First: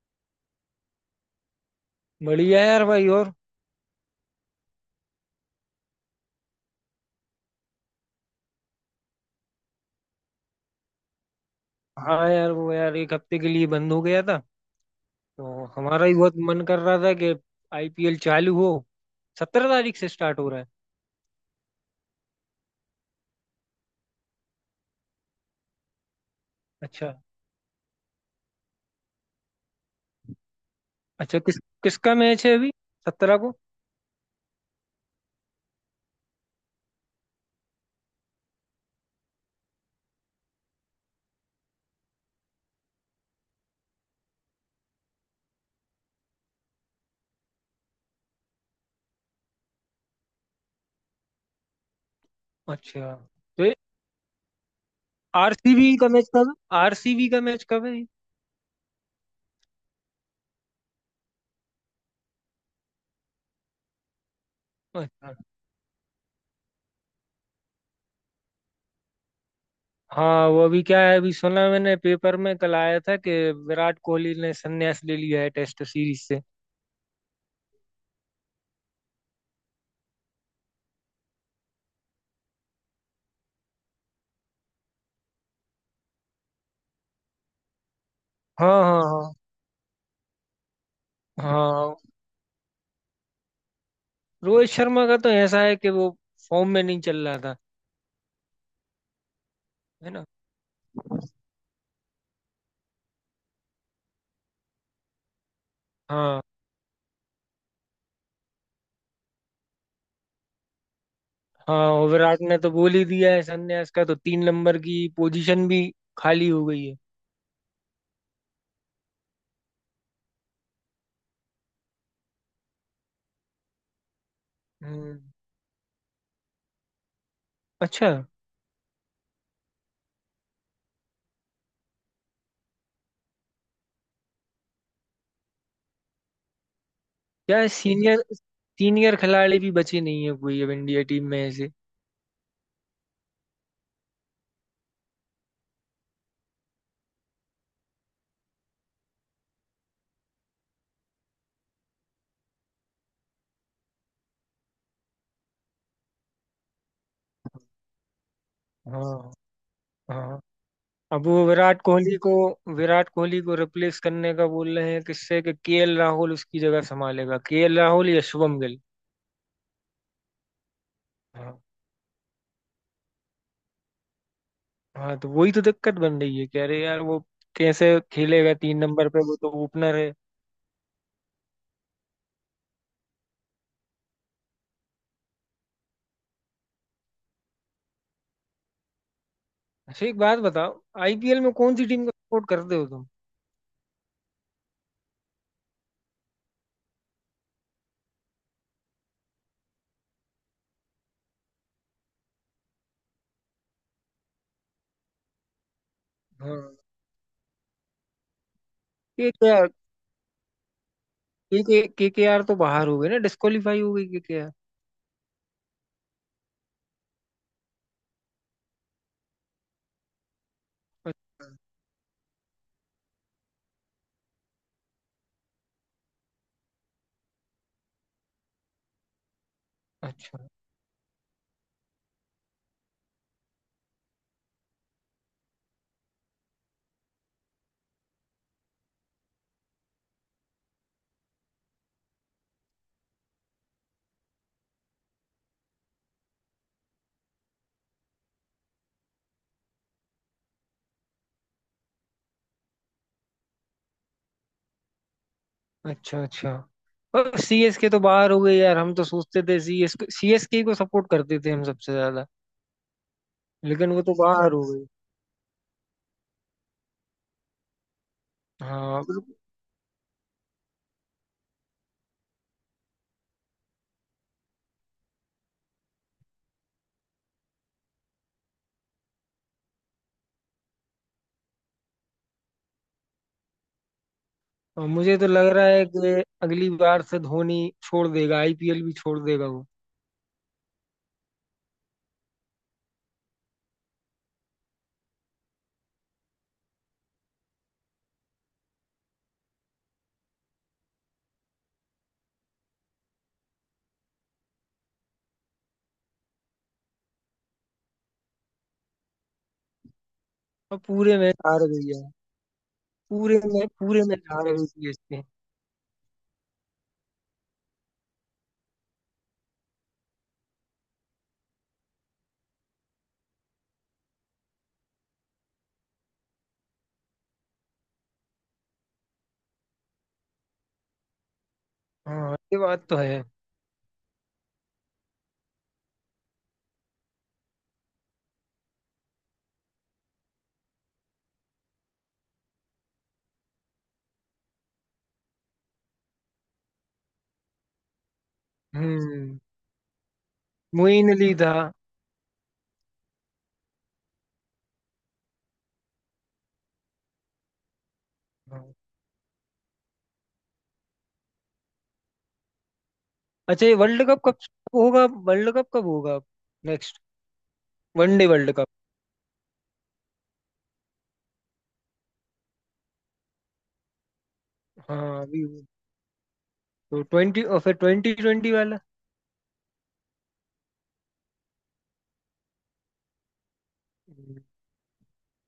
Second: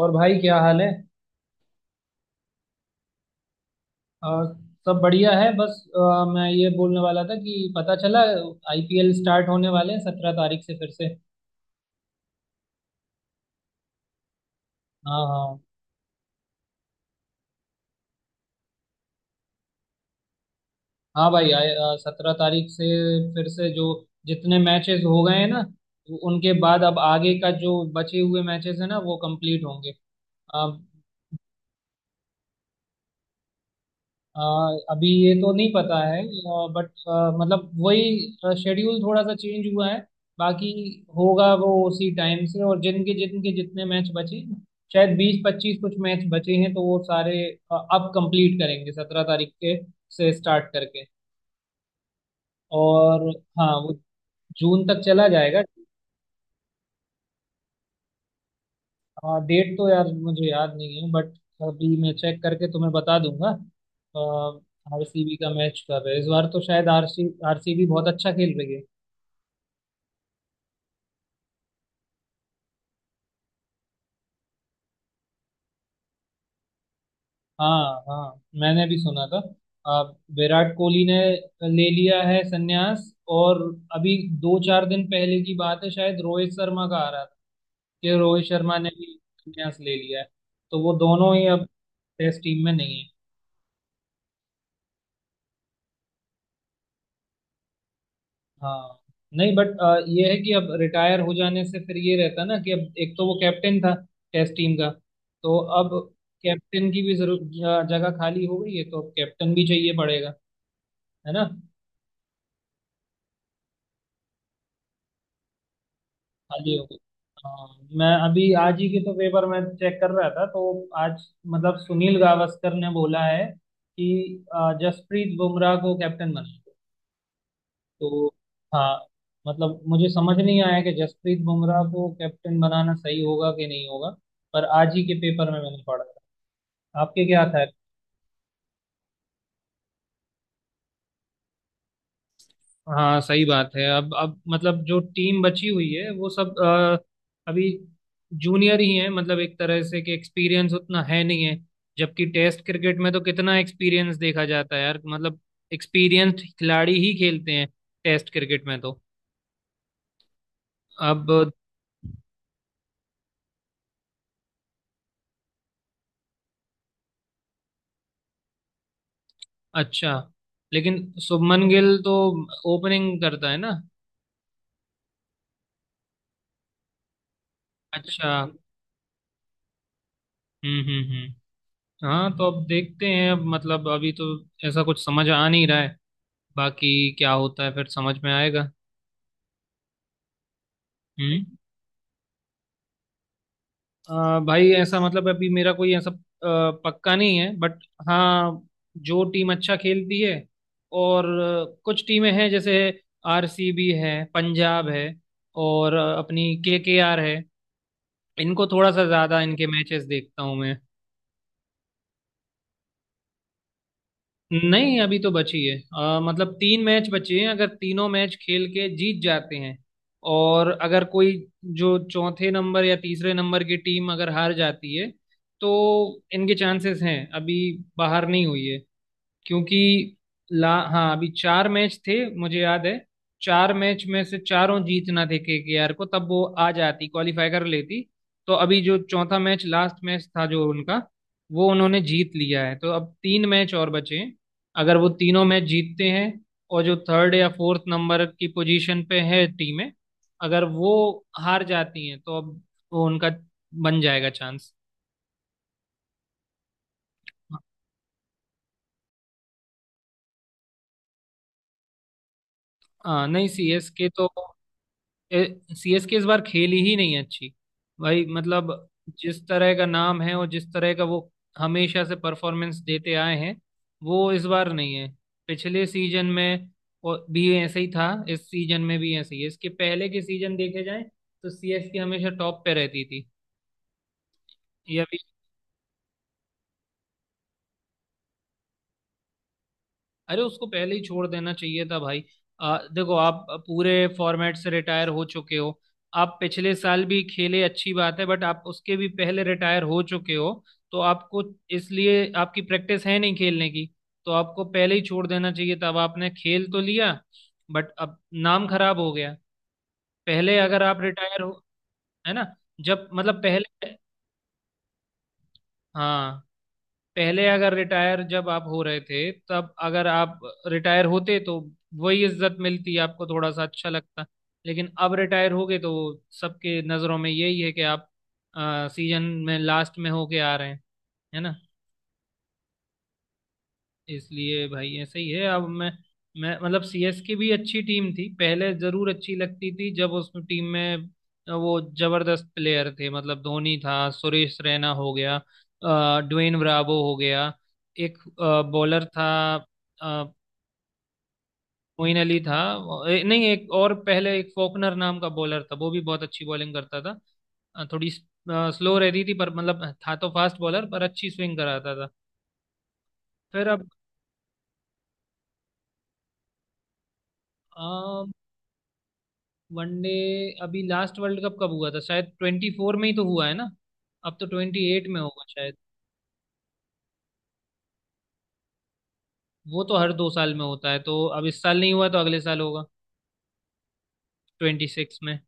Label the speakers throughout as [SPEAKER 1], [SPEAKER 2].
[SPEAKER 1] और भाई क्या हाल है।
[SPEAKER 2] बढ़िया यार, भाई। और
[SPEAKER 1] और सब बढ़िया है बस मैं ये बोलने वाला था कि पता चला आईपीएल स्टार्ट होने वाले हैं 17 तारीख से फिर से।
[SPEAKER 2] हाँ यार, वो यार एक हफ्ते के लिए बंद हो गया था।
[SPEAKER 1] हाँ हाँ।
[SPEAKER 2] तो हमारा भी बहुत मन कर रहा था कि आईपीएल चालू हो। 17 तारीख से स्टार्ट हो रहा है।
[SPEAKER 1] हाँ भाई 17 तारीख से फिर से जो जितने मैचेस हो गए हैं ना, उनके बाद अब
[SPEAKER 2] अच्छा।
[SPEAKER 1] आगे का जो बचे हुए मैचेस है ना वो कंप्लीट होंगे।
[SPEAKER 2] अच्छा, किस किसका मैच है अभी 17 को?
[SPEAKER 1] अ, अभी ये तो नहीं पता है, बट मतलब वही शेड्यूल थोड़ा सा चेंज हुआ है। बाकी होगा वो उसी टाइम से, और जिनके जिनके जितने मैच बचे हैं, शायद 20-25 कुछ मैच बचे हैं, तो वो सारे अब कंप्लीट करेंगे 17 तारीख के से स्टार्ट करके।
[SPEAKER 2] अच्छा,
[SPEAKER 1] और
[SPEAKER 2] तो
[SPEAKER 1] हाँ
[SPEAKER 2] ये
[SPEAKER 1] वो जून तक चला जाएगा।
[SPEAKER 2] आरसीबी का मैच कब है? आरसीबी का मैच कब है ये?
[SPEAKER 1] डेट तो यार मुझे याद नहीं है, बट अभी मैं चेक करके तुम्हें बता दूंगा।
[SPEAKER 2] अच्छा।
[SPEAKER 1] आरसीबी का मैच कर रहे हैं इस बार, तो शायद आरसीबी बहुत अच्छा खेल रही है।
[SPEAKER 2] हाँ, वो अभी क्या है, अभी सुना मैंने पेपर में, कल आया था कि विराट कोहली ने संन्यास ले लिया है टेस्ट सीरीज से।
[SPEAKER 1] हाँ हाँ, मैंने भी सुना था। आ, विराट कोहली ने ले लिया है संन्यास। और अभी दो चार दिन पहले की बात है, शायद रोहित शर्मा का आ रहा था कि रोहित शर्मा
[SPEAKER 2] हाँ
[SPEAKER 1] ने
[SPEAKER 2] हाँ
[SPEAKER 1] भी
[SPEAKER 2] हाँ।
[SPEAKER 1] संन्यास ले लिया है। तो वो दोनों ही अब
[SPEAKER 2] हाँ,
[SPEAKER 1] टेस्ट टीम में नहीं है।
[SPEAKER 2] रोहित शर्मा का तो ऐसा है कि वो फॉर्म में नहीं चल रहा था,
[SPEAKER 1] हाँ, नहीं बट
[SPEAKER 2] है ना।
[SPEAKER 1] ये है कि अब रिटायर हो जाने से फिर ये रहता ना कि अब, एक तो वो कैप्टन था टेस्ट टीम का, तो अब
[SPEAKER 2] हाँ।
[SPEAKER 1] कैप्टन की भी जरूर जगह खाली हो गई है, तो अब कैप्टन भी चाहिए पड़ेगा, है ना।
[SPEAKER 2] हाँ, और विराट ने तो बोल ही दिया है संन्यास का, तो 3 नंबर की पोजीशन भी खाली हो
[SPEAKER 1] खाली हो
[SPEAKER 2] गई
[SPEAKER 1] गई।
[SPEAKER 2] है।
[SPEAKER 1] हाँ, मैं अभी आज ही के तो पेपर में चेक कर रहा था, तो आज मतलब सुनील गावस्कर ने बोला है कि
[SPEAKER 2] हम्म।
[SPEAKER 1] जसप्रीत बुमराह को कैप्टन बना दो।
[SPEAKER 2] अच्छा।
[SPEAKER 1] तो हाँ, मतलब मुझे समझ नहीं आया कि जसप्रीत बुमराह को कैप्टन बनाना सही होगा कि नहीं होगा। पर आज ही के पेपर में मैंने पढ़ा था। आपके क्या था।
[SPEAKER 2] यार सीनियर सीनियर खिलाड़ी भी बचे नहीं है कोई अब इंडिया टीम में ऐसे।
[SPEAKER 1] हाँ सही बात है, अब मतलब जो टीम बची हुई है वो सब अभी जूनियर ही है, मतलब एक तरह से कि एक्सपीरियंस उतना है नहीं है। जबकि टेस्ट क्रिकेट में तो कितना एक्सपीरियंस देखा जाता है यार, मतलब एक्सपीरियंस्ड खिलाड़ी ही खेलते हैं टेस्ट क्रिकेट में तो।
[SPEAKER 2] हाँ। हाँ, अब वो
[SPEAKER 1] अब
[SPEAKER 2] विराट कोहली को रिप्लेस करने का बोल रहे हैं किससे, कि केएल राहुल उसकी जगह संभालेगा, केएल राहुल या शुभम गिल।
[SPEAKER 1] अच्छा, लेकिन
[SPEAKER 2] हाँ।
[SPEAKER 1] शुभमन गिल तो ओपनिंग करता है ना।
[SPEAKER 2] हाँ, तो वही तो दिक्कत बन रही है, कह रहे यार वो कैसे
[SPEAKER 1] अच्छा।
[SPEAKER 2] खेलेगा 3 नंबर पे, वो तो ओपनर है।
[SPEAKER 1] हम्म। हाँ तो अब देखते हैं, अब मतलब अभी तो ऐसा कुछ समझ आ नहीं रहा है। बाकी क्या होता है फिर समझ में आएगा।
[SPEAKER 2] अच्छा, एक बात बताओ, आईपीएल
[SPEAKER 1] हम्म।
[SPEAKER 2] में कौन सी टीम का सपोर्ट करते हो तुम?
[SPEAKER 1] भाई ऐसा, मतलब अभी मेरा कोई ऐसा पक्का नहीं है, बट हाँ, जो टीम अच्छा खेलती है, और कुछ टीमें हैं जैसे आरसीबी है, पंजाब है, और अपनी
[SPEAKER 2] हाँ।
[SPEAKER 1] केकेआर है। इनको थोड़ा सा ज़्यादा, इनके
[SPEAKER 2] केकेआर।
[SPEAKER 1] मैचेस देखता हूँ मैं।
[SPEAKER 2] केकेआर तो बाहर हो गए ना, डिस्क्वालीफाई हो गई केकेआर।
[SPEAKER 1] नहीं, अभी तो बची है मतलब 3 मैच बचे हैं, अगर तीनों मैच खेल के जीत जाते हैं, और अगर कोई जो चौथे नंबर या तीसरे नंबर की टीम अगर हार जाती है, तो इनके चांसेस हैं अभी। बाहर नहीं हुई है। क्योंकि
[SPEAKER 2] अच्छा।
[SPEAKER 1] ला हाँ अभी 4 मैच थे मुझे याद है। 4 मैच में से चारों जीतना थे केकेआर को, तब वो आ जाती, क्वालिफाई कर लेती। तो अभी जो चौथा मैच, लास्ट मैच था जो उनका, वो उन्होंने जीत लिया है, तो अब 3 मैच और बचे हैं। अगर वो तीनों मैच जीतते हैं, और जो थर्ड या फोर्थ नंबर की पोजीशन पे है टीमें, अगर वो हार जाती हैं तो अब वो उनका बन जाएगा चांस।
[SPEAKER 2] अच्छा। अच्छा, और सीएसके तो बाहर हो गई यार। हम तो सोचते थे सीएसके सीएसके को सपोर्ट करते थे हम सबसे ज्यादा,
[SPEAKER 1] हाँ, नहीं
[SPEAKER 2] लेकिन वो
[SPEAKER 1] सीएसके
[SPEAKER 2] तो
[SPEAKER 1] तो,
[SPEAKER 2] बाहर हो गई।
[SPEAKER 1] सीएसके इस बार खेली ही नहीं अच्छी। भाई मतलब,
[SPEAKER 2] हाँ।
[SPEAKER 1] जिस तरह का नाम है और जिस तरह का वो हमेशा से परफॉर्मेंस देते आए हैं, वो इस बार नहीं है। पिछले सीजन में और भी ऐसे ही था, इस सीजन में भी ऐसे ही है, इसके पहले के सीजन देखे जाए तो सीएसके हमेशा टॉप पे रहती थी।
[SPEAKER 2] और
[SPEAKER 1] या
[SPEAKER 2] मुझे तो लग रहा है कि अगली बार से धोनी छोड़ देगा, आईपीएल भी छोड़ देगा वो।
[SPEAKER 1] अरे, उसको पहले ही छोड़ देना चाहिए था भाई। देखो, आप पूरे फॉर्मेट से रिटायर हो चुके हो। आप पिछले साल भी खेले, अच्छी बात है, बट आप उसके भी पहले रिटायर हो चुके हो, तो आपको, इसलिए आपकी प्रैक्टिस है नहीं खेलने की, तो आपको पहले ही छोड़ देना चाहिए था। अब आपने खेल तो लिया बट अब नाम खराब हो गया। पहले
[SPEAKER 2] और
[SPEAKER 1] अगर आप
[SPEAKER 2] पूरे मैच
[SPEAKER 1] रिटायर हो,
[SPEAKER 2] हार गई है।
[SPEAKER 1] है ना, जब
[SPEAKER 2] पूरे
[SPEAKER 1] मतलब
[SPEAKER 2] में
[SPEAKER 1] पहले,
[SPEAKER 2] पूरे मैच हार गई सीएसके।
[SPEAKER 1] हाँ, पहले अगर रिटायर जब आप हो रहे थे, तब अगर आप रिटायर होते तो वही इज्जत मिलती आपको, थोड़ा सा अच्छा लगता। लेकिन अब रिटायर हो गए तो सबके नजरों में यही है कि आप सीजन में लास्ट में होके आ रहे हैं, है ना।
[SPEAKER 2] हाँ, ये बात तो है।
[SPEAKER 1] इसलिए भाई ऐसा ही है। अब मैं मतलब सीएसके भी अच्छी टीम थी पहले, जरूर अच्छी लगती थी जब उस टीम में वो जबरदस्त प्लेयर थे। मतलब धोनी था, सुरेश रैना हो गया, ड्वेन ब्रावो हो गया, एक बॉलर था,
[SPEAKER 2] हम्म।
[SPEAKER 1] अ,
[SPEAKER 2] मोइन अली था।
[SPEAKER 1] मोइन अली था। नहीं, एक और पहले एक फोकनर नाम का बॉलर था, वो भी बहुत अच्छी बॉलिंग करता था। थोड़ी
[SPEAKER 2] हाँ।
[SPEAKER 1] स्लो रहती थी, पर मतलब था तो फास्ट बॉलर, पर अच्छी स्विंग कराता था। फिर
[SPEAKER 2] अच्छा, ये वर्ल्ड कप कब होगा? वर्ल्ड कप कब होगा नेक्स्ट? वनडे
[SPEAKER 1] अब
[SPEAKER 2] वर्ल्ड कप?
[SPEAKER 1] वनडे, अभी लास्ट वर्ल्ड कप कब हुआ था, शायद 2024 में ही तो हुआ है ना। अब तो 2028 में
[SPEAKER 2] हाँ,
[SPEAKER 1] होगा शायद।
[SPEAKER 2] तो ट्वेंटी, और फिर ट्वेंटी ट्वेंटी वाला।
[SPEAKER 1] वो तो हर 2 साल में होता है, तो अब इस साल नहीं हुआ तो अगले साल होगा,
[SPEAKER 2] हम्म।
[SPEAKER 1] 2026 में।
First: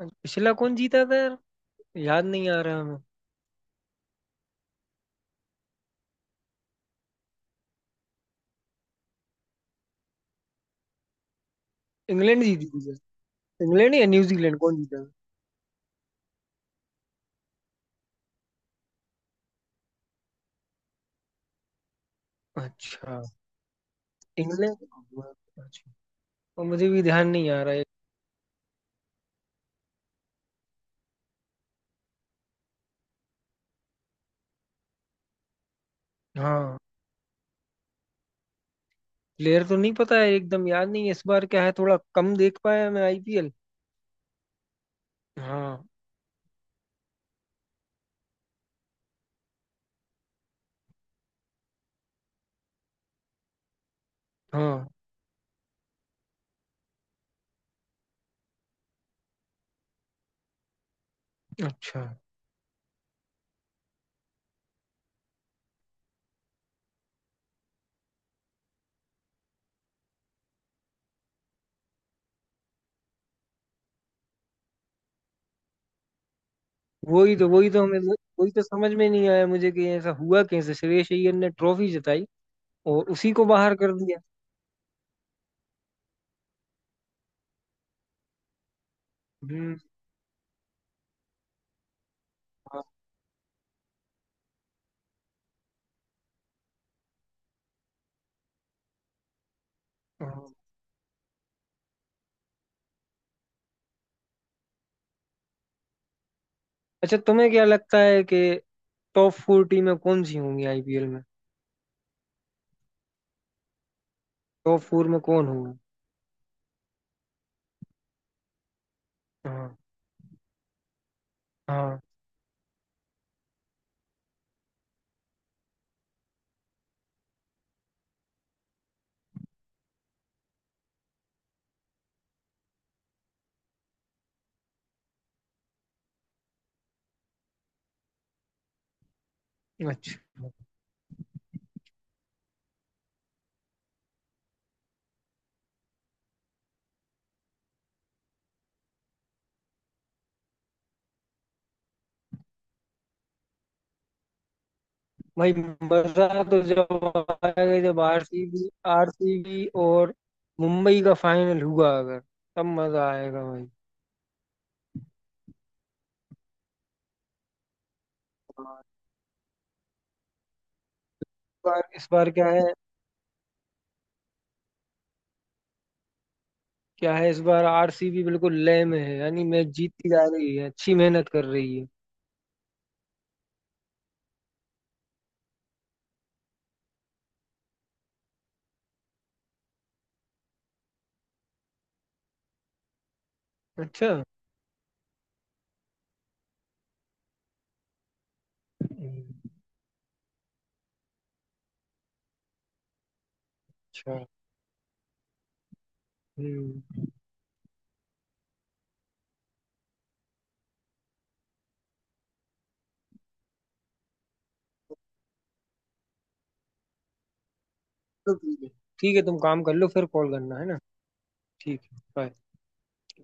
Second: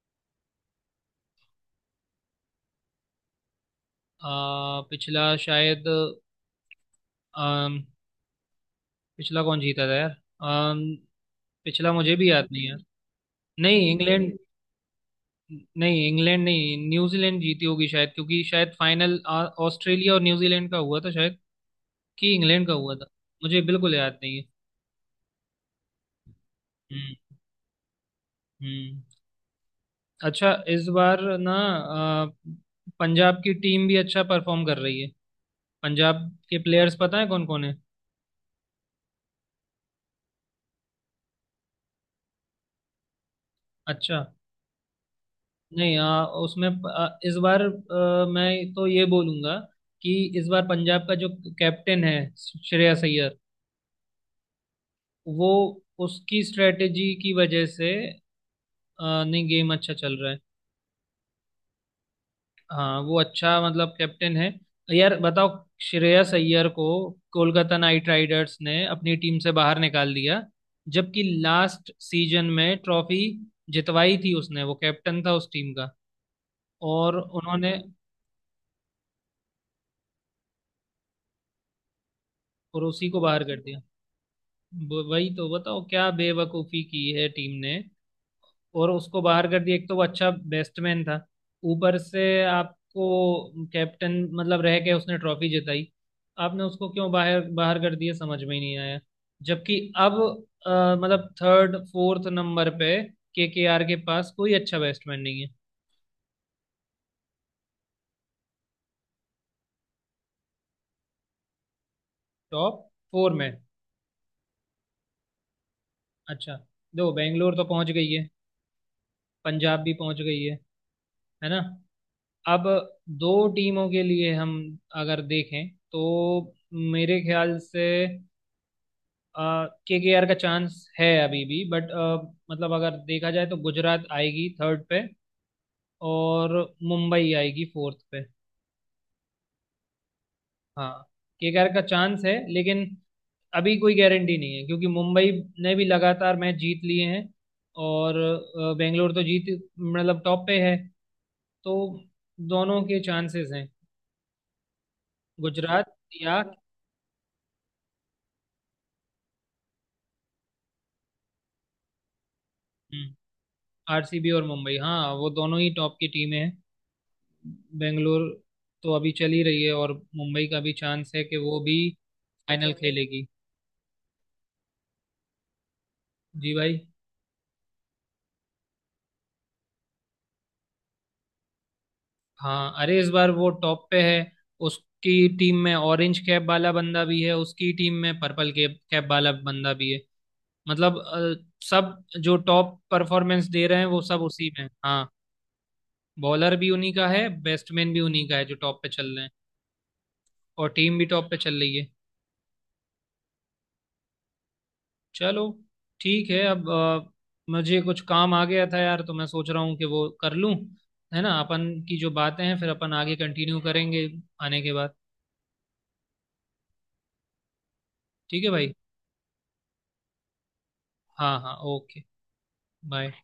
[SPEAKER 2] पिछला कौन जीता था यार? याद नहीं आ रहा हमें।
[SPEAKER 1] पिछला शायद, अम, पिछला कौन जीता था यार, अम, पिछला मुझे भी
[SPEAKER 2] इंग्लैंड
[SPEAKER 1] याद नहीं
[SPEAKER 2] जीती
[SPEAKER 1] है।
[SPEAKER 2] थी क्या?
[SPEAKER 1] नहीं
[SPEAKER 2] इंग्लैंड या
[SPEAKER 1] इंग्लैंड,
[SPEAKER 2] न्यूजीलैंड कौन जीता
[SPEAKER 1] नहीं इंग्लैंड नहीं, न्यूजीलैंड जीती होगी शायद, क्योंकि शायद फाइनल ऑस्ट्रेलिया और न्यूजीलैंड का हुआ था शायद, कि
[SPEAKER 2] था?
[SPEAKER 1] इंग्लैंड का हुआ था।
[SPEAKER 2] अच्छा।
[SPEAKER 1] मुझे बिल्कुल याद नहीं है।
[SPEAKER 2] इंग्लैंड। अच्छा, और मुझे भी
[SPEAKER 1] हम्म
[SPEAKER 2] ध्यान नहीं आ रहा है।
[SPEAKER 1] हम्म। अच्छा, इस बार ना अ, पंजाब की टीम भी अच्छा परफॉर्म कर रही है। पंजाब के
[SPEAKER 2] हाँ।
[SPEAKER 1] प्लेयर्स पता है कौन कौन है।
[SPEAKER 2] प्लेयर तो नहीं पता है, एकदम याद नहीं है। इस बार क्या है, थोड़ा कम देख पाया मैं आईपीएल।
[SPEAKER 1] अच्छा,
[SPEAKER 2] हाँ।
[SPEAKER 1] नहीं उसमें इस बार मैं तो ये बोलूंगा कि इस बार पंजाब का जो कैप्टन है, श्रेयस अय्यर,
[SPEAKER 2] हाँ।
[SPEAKER 1] वो, उसकी स्ट्रेटेजी की वजह से नहीं, गेम अच्छा चल रहा है।
[SPEAKER 2] अच्छा।
[SPEAKER 1] हाँ वो अच्छा, मतलब कैप्टन है। यार बताओ, श्रेयस अय्यर को कोलकाता नाइट राइडर्स ने अपनी टीम से बाहर निकाल दिया, जबकि लास्ट सीजन में ट्रॉफी जितवाई थी उसने, वो कैप्टन था उस टीम का, और
[SPEAKER 2] वही तो वही
[SPEAKER 1] उन्होंने,
[SPEAKER 2] तो हमें वही तो समझ में नहीं आया मुझे कि ऐसा हुआ कैसे, श्रेयस अय्यर ने ट्रॉफी जिताई
[SPEAKER 1] और उसी
[SPEAKER 2] और
[SPEAKER 1] को
[SPEAKER 2] उसी
[SPEAKER 1] बाहर
[SPEAKER 2] को
[SPEAKER 1] कर
[SPEAKER 2] बाहर
[SPEAKER 1] दिया।
[SPEAKER 2] कर दिया।
[SPEAKER 1] वही तो बताओ, क्या बेवकूफी की है टीम ने, और उसको बाहर कर दिया।
[SPEAKER 2] हम्म।
[SPEAKER 1] एक तो वो अच्छा बैट्समैन था, ऊपर से,
[SPEAKER 2] हाँ।
[SPEAKER 1] आपको कैप्टन मतलब रह के उसने ट्रॉफी जिताई, आपने उसको क्यों बाहर बाहर कर दिया, समझ में ही नहीं आया। जबकि अब
[SPEAKER 2] हाँ।
[SPEAKER 1] मतलब थर्ड फोर्थ नंबर पे केकेआर के पास कोई अच्छा बैट्समैन नहीं है।
[SPEAKER 2] अच्छा, तुम्हें क्या लगता है कि टॉप फोर टीमें कौन सी होंगी आईपीएल में?
[SPEAKER 1] टॉप फोर में,
[SPEAKER 2] टॉप फोर में कौन होगा?
[SPEAKER 1] अच्छा, दो, बेंगलोर तो पहुंच गई है,
[SPEAKER 2] हाँ।
[SPEAKER 1] पंजाब भी पहुंच गई है ना।
[SPEAKER 2] हाँ।
[SPEAKER 1] अब दो टीमों के लिए, हम अगर देखें तो, मेरे ख्याल से के आर का चांस है अभी भी, बट मतलब अगर देखा जाए तो गुजरात आएगी थर्ड पे और मुंबई आएगी फोर्थ पे।
[SPEAKER 2] अच्छा।
[SPEAKER 1] हाँ के आर का चांस है लेकिन, अभी कोई गारंटी नहीं है क्योंकि मुंबई ने भी लगातार मैच जीत लिए हैं, और बेंगलोर तो जीत मतलब टॉप पे है, तो दोनों के चांसेस हैं,
[SPEAKER 2] भाई
[SPEAKER 1] गुजरात या,
[SPEAKER 2] मजा तो जब आएगा जब आरसीबी आरसीबी और मुंबई का फाइनल हुआ अगर, तब मजा आएगा भाई।
[SPEAKER 1] आरसीबी और मुंबई, हाँ वो दोनों ही टॉप की टीमें हैं। बेंगलोर
[SPEAKER 2] हाँ,
[SPEAKER 1] तो
[SPEAKER 2] इस
[SPEAKER 1] अभी चल ही रही है, और मुंबई का भी चांस है कि वो भी
[SPEAKER 2] बार इस बार क्या है?
[SPEAKER 1] फाइनल खेलेगी। जी भाई।
[SPEAKER 2] क्या है इस बार, आरसीबी बिल्कुल लय में है, यानी मैच जीतती जा रही है, अच्छी मेहनत कर रही है।
[SPEAKER 1] हाँ अरे इस बार वो टॉप पे है, उसकी टीम में ऑरेंज कैप वाला बंदा भी है, उसकी टीम में पर्पल कैप कैप वाला बंदा भी है। मतलब सब जो टॉप परफॉर्मेंस दे रहे हैं वो
[SPEAKER 2] अच्छा।
[SPEAKER 1] सब उसी में हैं। हाँ, बॉलर भी उन्हीं का है, बैट्समैन भी उन्हीं का है जो टॉप पे चल
[SPEAKER 2] हम्म।
[SPEAKER 1] रहे हैं, और टीम भी टॉप पे चल रही है।
[SPEAKER 2] अच्छा।
[SPEAKER 1] चलो ठीक है। अब
[SPEAKER 2] हम्म।
[SPEAKER 1] मुझे कुछ काम आ गया था यार, तो मैं सोच रहा हूँ कि वो कर लूँ, है ना। अपन की जो बातें हैं, फिर अपन आगे कंटिन्यू करेंगे आने के बाद।
[SPEAKER 2] तो
[SPEAKER 1] ठीक है
[SPEAKER 2] ठीक है।
[SPEAKER 1] भाई।
[SPEAKER 2] ठीक है, तुम काम कर लो, फिर कॉल करना है ना।
[SPEAKER 1] हाँ हाँ
[SPEAKER 2] ठीक है,
[SPEAKER 1] ओके।
[SPEAKER 2] bye.
[SPEAKER 1] बाय।